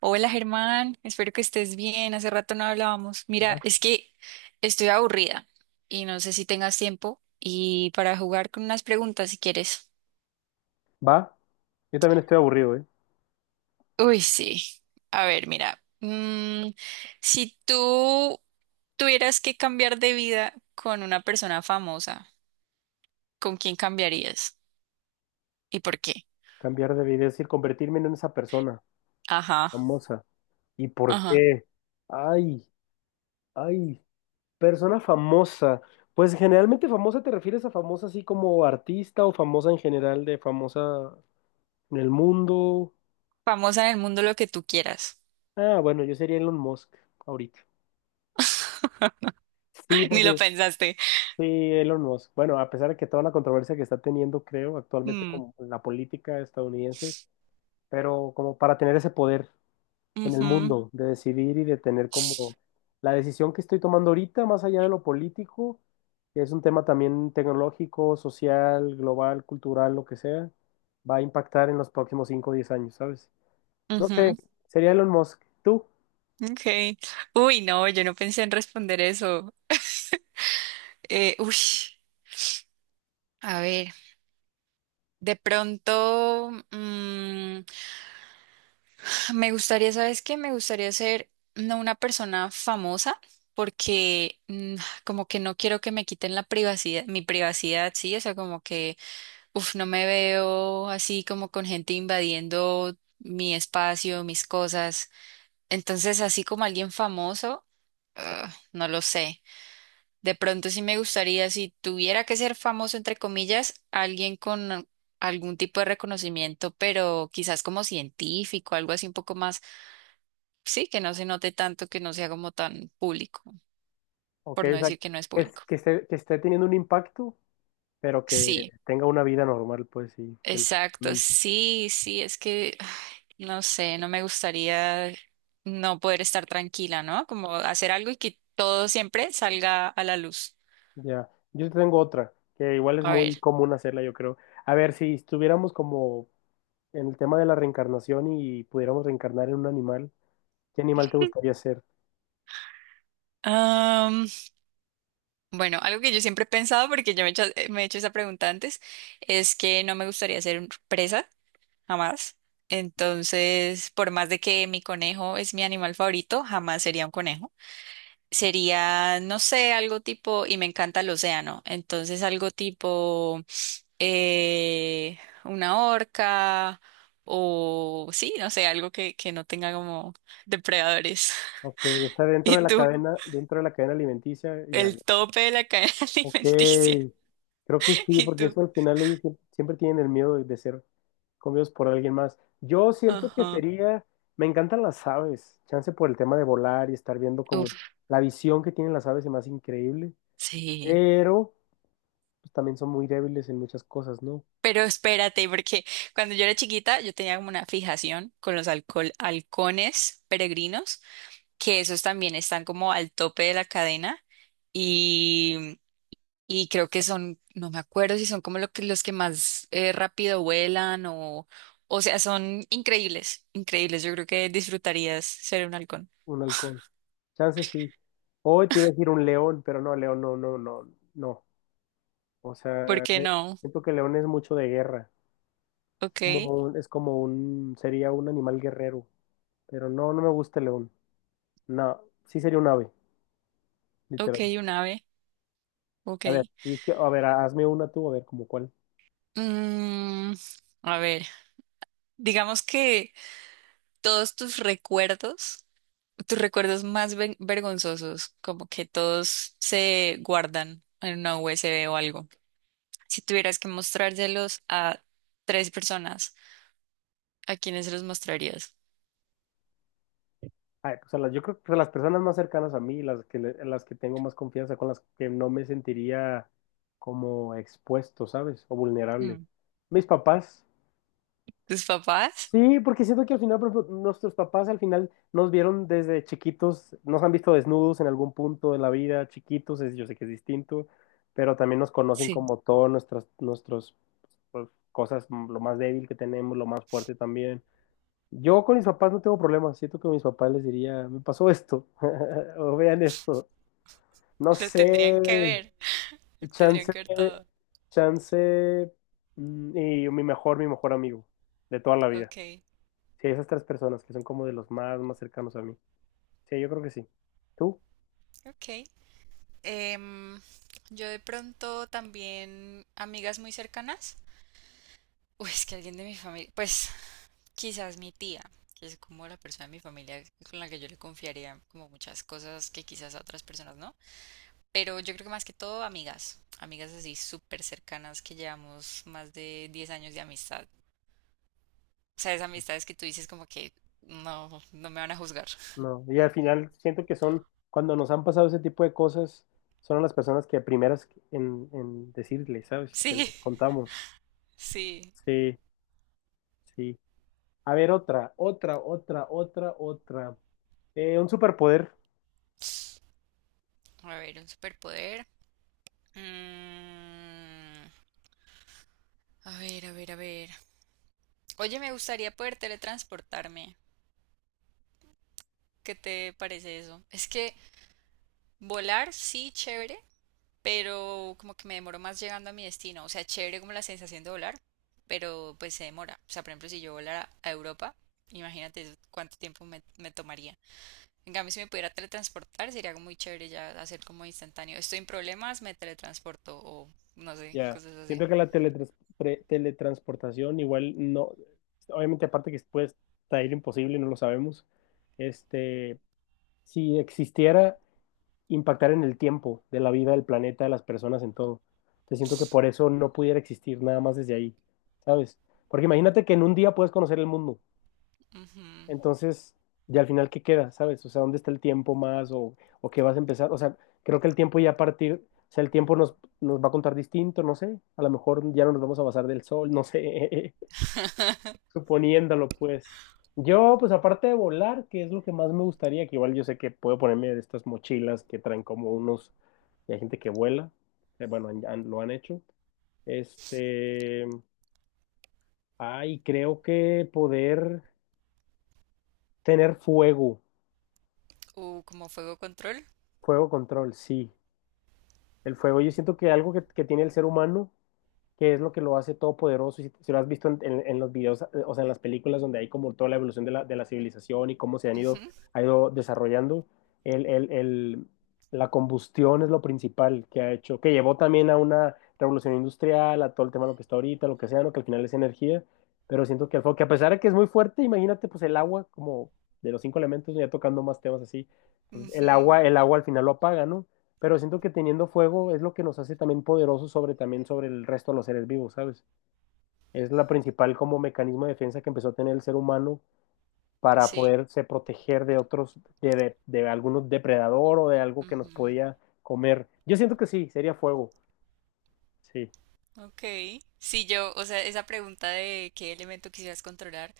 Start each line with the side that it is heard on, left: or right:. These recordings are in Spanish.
right: Hola Germán, espero que estés bien. Hace rato no hablábamos. Mira, es que estoy aburrida y no sé si tengas tiempo y para jugar con unas preguntas si quieres.
left: Va, yo también estoy aburrido, ¿eh?
right: Uy, sí. A ver, mira, si tú tuvieras que cambiar de vida con una persona famosa, ¿con quién cambiarías y por qué?
left: Cambiar de vida, es decir, convertirme en esa persona
right: Ajá,
left: famosa. ¿Y por
right: ajá.
left: qué? Ay, ay, persona famosa. Pues generalmente famosa te refieres a famosa así como artista o famosa en general de famosa en el mundo.
right: Famosa en el mundo lo que tú quieras.
left: Ah, bueno, yo sería Elon Musk ahorita. Sí,
right: Ni lo
left: porque
right: pensaste.
left: sí, Elon Musk. Bueno, a pesar de que toda la controversia que está teniendo, creo, actualmente
right: Mm,
left: como en la política estadounidense, pero como para tener ese poder. En el
right: ujú,
left: mundo, de decidir y de tener como la decisión que estoy tomando ahorita, más allá de lo político, que es un tema también tecnológico, social, global, cultural, lo que sea, va a impactar en los próximos 5 o 10 años, ¿sabes? No sé,
right: ujú.
left: sería Elon Musk, tú,
right: Okay. Uy, no, yo no pensé en responder eso. Uy, a ver, de pronto me gustaría, ¿sabes qué? Me gustaría ser no una persona famosa porque como que no quiero que me quiten la privacidad, mi privacidad, sí, o sea, como que, uf, no me veo así como con gente invadiendo mi espacio, mis cosas. Entonces, así como alguien famoso, ah, no lo sé. De pronto sí me gustaría, si tuviera que ser famoso, entre comillas, alguien con algún tipo de reconocimiento, pero quizás como científico, algo así un poco más, sí, que no se note tanto, que no sea como tan público,
left: ok,
right: por no
left: o sea, que,
right: decir que no es público.
left: que esté teniendo un impacto, pero que
right: Sí,
left: tenga una vida normal, pues sí,
right: exacto,
left: felizmente.
right: sí, sí, es que, ay, no sé, no me gustaría no poder estar tranquila, ¿no? Como hacer algo y que todo siempre salga a la luz.
left: Ya, yo tengo otra, que igual es
right: A ver.
left: muy común hacerla, yo creo. A ver, si estuviéramos como en el tema de la reencarnación y pudiéramos reencarnar en un animal, ¿qué animal te gustaría ser?
right: Bueno, algo que yo siempre he pensado, porque yo me he hecho esa pregunta antes, es que no me gustaría ser presa, jamás. Entonces, por más de que mi conejo es mi animal favorito, jamás sería un conejo. Sería, no sé, algo tipo, y me encanta el océano, entonces algo tipo eh, una orca o sí, no sé, algo que no tenga como depredadores.
left: Ok, o sea, dentro
right: ¿Y
left: de la
right: tú?
left: cadena, dentro de la cadena alimenticia, ya. Ya.
right: El tope de la cadena
left: Ok,
right: alimenticia.
left: creo que sí,
right: ¿Y
left: porque
right: tú?
left: eso al final ellos siempre tienen el miedo de ser comidos por alguien más. Yo siento que
right: Ajá.
left: sería, me encantan las aves, chance por el tema de volar y estar viendo como
right: Uf,
left: la visión que tienen las aves es más increíble,
right: sí.
left: pero pues, también son muy débiles en muchas cosas, ¿no?
right: Pero espérate, porque cuando yo era chiquita, yo tenía como una fijación con los halcones peregrinos, que esos también están como al tope de la cadena y, y creo que son, no me acuerdo si son como los que más rápido vuelan o sea, son increíbles, increíbles. Yo creo que disfrutarías ser un halcón.
left: Un halcón. Chance sí. Hoy te iba a decir un león, pero no, león, no, no, no, no. O
right: ¿Por
left: sea,
right: qué no?
left: siento que león es mucho de guerra.
right: Ok,
left: Como un- es como un, sería un animal guerrero. Pero no, no me gusta el león. No, sí sería un ave,
right: ok,
left: literal.
right: un ave, ok.
left: A ver, y que, a ver, hazme una tú, a ver, como cuál.
right: Mm, a ver, digamos que todos tus recuerdos más vergonzosos, como que todos se guardan en una USB o algo. Si tuvieras que mostrárselos a tres personas, ¿a quiénes se los mostrarías?
left: Ay, o sea, yo creo que las personas más cercanas a mí, las que tengo más confianza, con las que no me sentiría como expuesto, ¿sabes? O vulnerable.
right: Mm.
left: Mis papás.
right: ¿Tus papás?
left: Sí, porque siento que al final, por ejemplo, nuestros papás al final nos vieron desde chiquitos, nos han visto desnudos en algún punto de la vida, chiquitos, yo sé que es distinto, pero también nos conocen
right: Sí.
left: como todas nuestras, nuestros, pues, cosas, lo más débil que tenemos, lo más fuerte también. Yo con mis papás no tengo problemas, siento que mis papás les diría, me pasó esto, o vean esto, no
right: Lo tendrían que
left: sé,
right: ver, lo
left: y
right: tendrían
left: chance,
right: que ver todo.
left: chance, y mi mejor amigo de toda la vida.
right: Ok,
left: Sí, esas tres personas que son como de los más, más cercanos a mí. Sí, yo creo que sí. ¿Tú?
right: ok. Em, yo de pronto también amigas muy cercanas. Uy, es que alguien de mi familia, pues, quizás mi tía, que es como la persona de mi familia con la que yo le confiaría como muchas cosas que quizás a otras personas no. Pero yo creo que más que todo amigas, amigas así súper cercanas que llevamos más de 10 años de amistad. O sea, esas amistades que tú dices como que no, no me van a juzgar.
left: No. Y al final siento que son, cuando nos han pasado ese tipo de cosas, son las personas que primeras en decirle, ¿sabes? Que les contamos.
right: Sí, sí.
left: Sí, sí. A ver, otra, otra, otra, otra, otra. Un superpoder.
right: A ver, un superpoder. Mm, a ver, a ver, a ver. Oye, me gustaría poder teletransportarme. ¿Qué te parece eso? Es que volar sí, chévere, pero como que me demoro más llegando a mi destino. O sea, chévere como la sensación de volar, pero pues se demora. O sea, por ejemplo, si yo volara a Europa, imagínate cuánto tiempo me tomaría. En cambio, si me pudiera teletransportar, sería algo muy chévere ya hacer como instantáneo. Estoy en problemas, me teletransporto o no sé,
left: Ya.
right: cosas así.
left: Siento que la teletransportación igual no, obviamente aparte que puede estar imposible, no lo sabemos. Este, si existiera impactar en el tiempo de la vida, del planeta, de las personas, en todo. Te siento que por eso no pudiera existir nada más desde ahí, ¿sabes? Porque imagínate que en un día puedes conocer el mundo.
right: Ujú.
left: Entonces, y al final, ¿qué queda? ¿Sabes? O sea, ¿dónde está el tiempo más? ¿O qué vas a empezar? O sea, creo que el tiempo ya a partir, o sea, el tiempo nos va a contar distinto, no sé. A lo mejor ya no nos vamos a basar del sol, no sé suponiéndolo, pues. Yo, pues aparte de volar, que es lo que más me gustaría, que igual yo sé que puedo ponerme de estas mochilas que traen como unos, y hay gente que vuela, bueno, lo han hecho. Este, Ay, creo que poder tener fuego,
right: Como fuego control.
left: fuego control, sí. El fuego, yo siento que algo que tiene el ser humano que es lo que lo hace todopoderoso. Si lo has visto en, en los videos, o sea, en las películas donde hay como toda la evolución de la civilización y cómo se han ido,
right: Ujú,
left: ha ido desarrollando, el, el- el- la combustión es lo principal que ha hecho, que llevó también a una revolución industrial, a todo el tema de lo que está ahorita, lo que sea, no que al final es energía, pero siento que el fuego, que a pesar de que es muy fuerte, imagínate pues el agua como de los cinco elementos, ya tocando más temas así, pues, el
right: ujú.
left: agua, el agua al final lo apaga, ¿no? Pero siento que teniendo fuego es lo que nos hace también poderosos sobre también sobre el resto de los seres vivos, ¿sabes? Es la principal como mecanismo de defensa que empezó a tener el ser humano para
right: Sí.
left: poderse proteger de otros, de algún depredador o de algo que nos
right: Ujú.
left: podía comer. Yo siento que sí, sería fuego. Sí,
right: Ok. Si yo, o sea, esa pregunta de qué elemento quisieras controlar,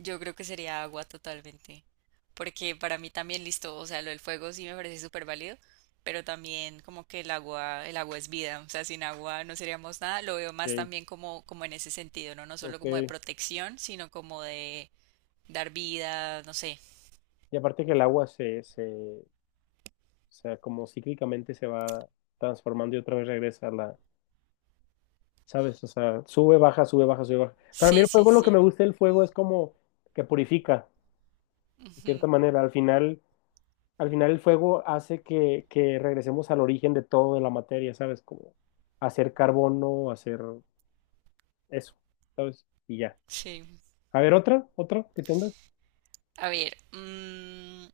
right: yo creo que sería agua totalmente. Porque para mí también listo, o sea, lo del fuego sí me parece súper válido, pero también como que el agua es vida, o sea, sin agua no seríamos nada. Lo veo más
left: sí,
right: también como, como en ese sentido, ¿no? No solo
left: ok.
right: como de protección, sino como de dar vida, no sé.
left: Y aparte que el agua se, o sea, como cíclicamente se va transformando y otra vez regresa a la, ¿sabes? O sea, sube, baja, sube, baja, sube, baja. Para mí
right: Sí,
left: el
right: sí,
left: fuego, lo que me
right: sí.
left: gusta del fuego es como que purifica, de cierta
right: Ujú,
left: manera. Al final el fuego hace que regresemos al origen de todo de la materia, ¿sabes? Como hacer carbono, hacer eso y ya.
right: sí.
left: A ver, otra, otra que tengas.
right: A ver,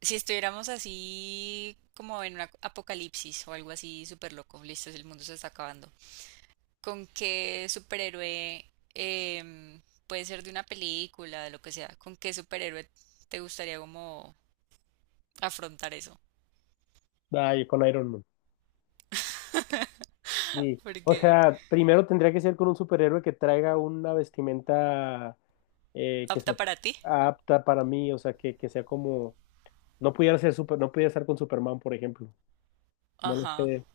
right: si estuviéramos así como en un apocalipsis o algo así súper loco, listo, el mundo se está acabando. ¿Con qué superhéroe, em, puede ser de una película, de lo que sea, con qué superhéroe te gustaría como afrontar eso?
left: Ay, con Iron Man. Sí, o
right: Porque
left: sea, primero tendría que ser con un superhéroe que traiga una vestimenta que
right: apta
left: sea
right: para ti.
left: apta para mí, o sea, que sea como, no pudiera ser no pudiera estar con Superman, por ejemplo. No lo
right: Ajá,
left: sé.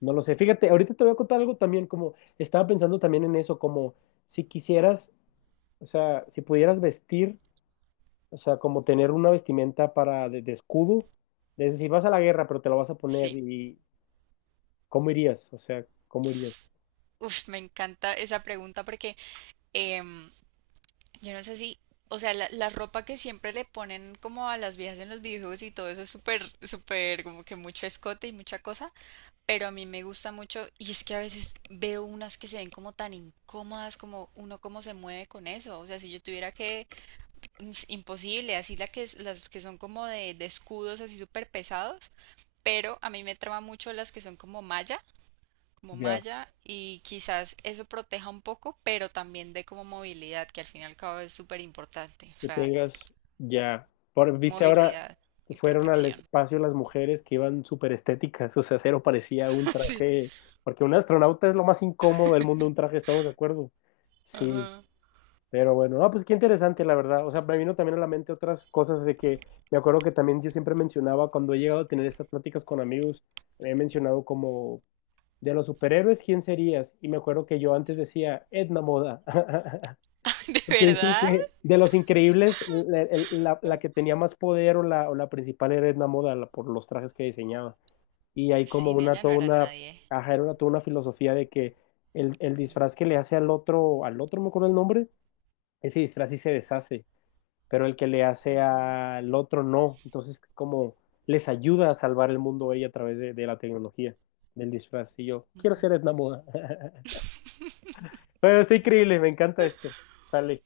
left: No lo sé. Fíjate, ahorita te voy a contar algo también, como estaba pensando también en eso, como si quisieras, o sea, si pudieras vestir, o sea, como tener una vestimenta para de escudo, es decir, vas a la guerra, pero te lo vas a poner
right: sí.
left: y ¿cómo irías? O sea, ¿cómo irías?
right: Uf, me encanta esa pregunta porque em, yo no sé si, o sea, la ropa que siempre le ponen como a las viejas en los videojuegos y todo eso es súper, súper, como que mucho escote y mucha cosa, pero a mí me gusta mucho y es que a veces veo unas que se ven como tan incómodas, como uno cómo se mueve con eso, o sea, si yo tuviera que, es imposible, así la que, las que son como de, escudos así súper pesados, pero a mí me trama mucho las que son como malla como
left: Ya,
right: malla y quizás eso proteja un poco, pero también dé como movilidad, que al fin y al cabo es súper importante, o
left: que
right: sea,
left: tengas, ya. Viste ahora
right: movilidad
left: que
right: y
left: fueron al
right: protección.
left: espacio las mujeres que iban súper estéticas, o sea, cero parecía un
right: Sí,
left: traje, porque un astronauta es lo más incómodo del mundo, un traje, estamos de acuerdo. Sí.
right: ajá.
left: Pero bueno, no pues qué interesante, la verdad. O sea, me vino también a la mente otras cosas de que me acuerdo que también yo siempre mencionaba cuando he llegado a tener estas pláticas con amigos, he mencionado como de los superhéroes, ¿quién serías? Y me acuerdo que yo antes decía Edna Moda.
right: ¿De
left: Porque dicen
right: verdad?
left: que de los increíbles, la que tenía más poder o la principal era Edna Moda por los trajes que diseñaba. Y hay como
right: Sin
left: una,
right: ella no
left: toda
right: era
left: una,
right: nadie.
left: ajá, era una, toda una filosofía de que el disfraz que le hace al otro, no me acuerdo el nombre, ese disfraz sí se deshace, pero el que le hace
right: Ujú.
left: al otro no. Entonces es como les ayuda a salvar el mundo a ella a través de la tecnología, del disfraz. Y yo quiero ser Edna Moda. Bueno, está increíble, me encanta esto. Sale.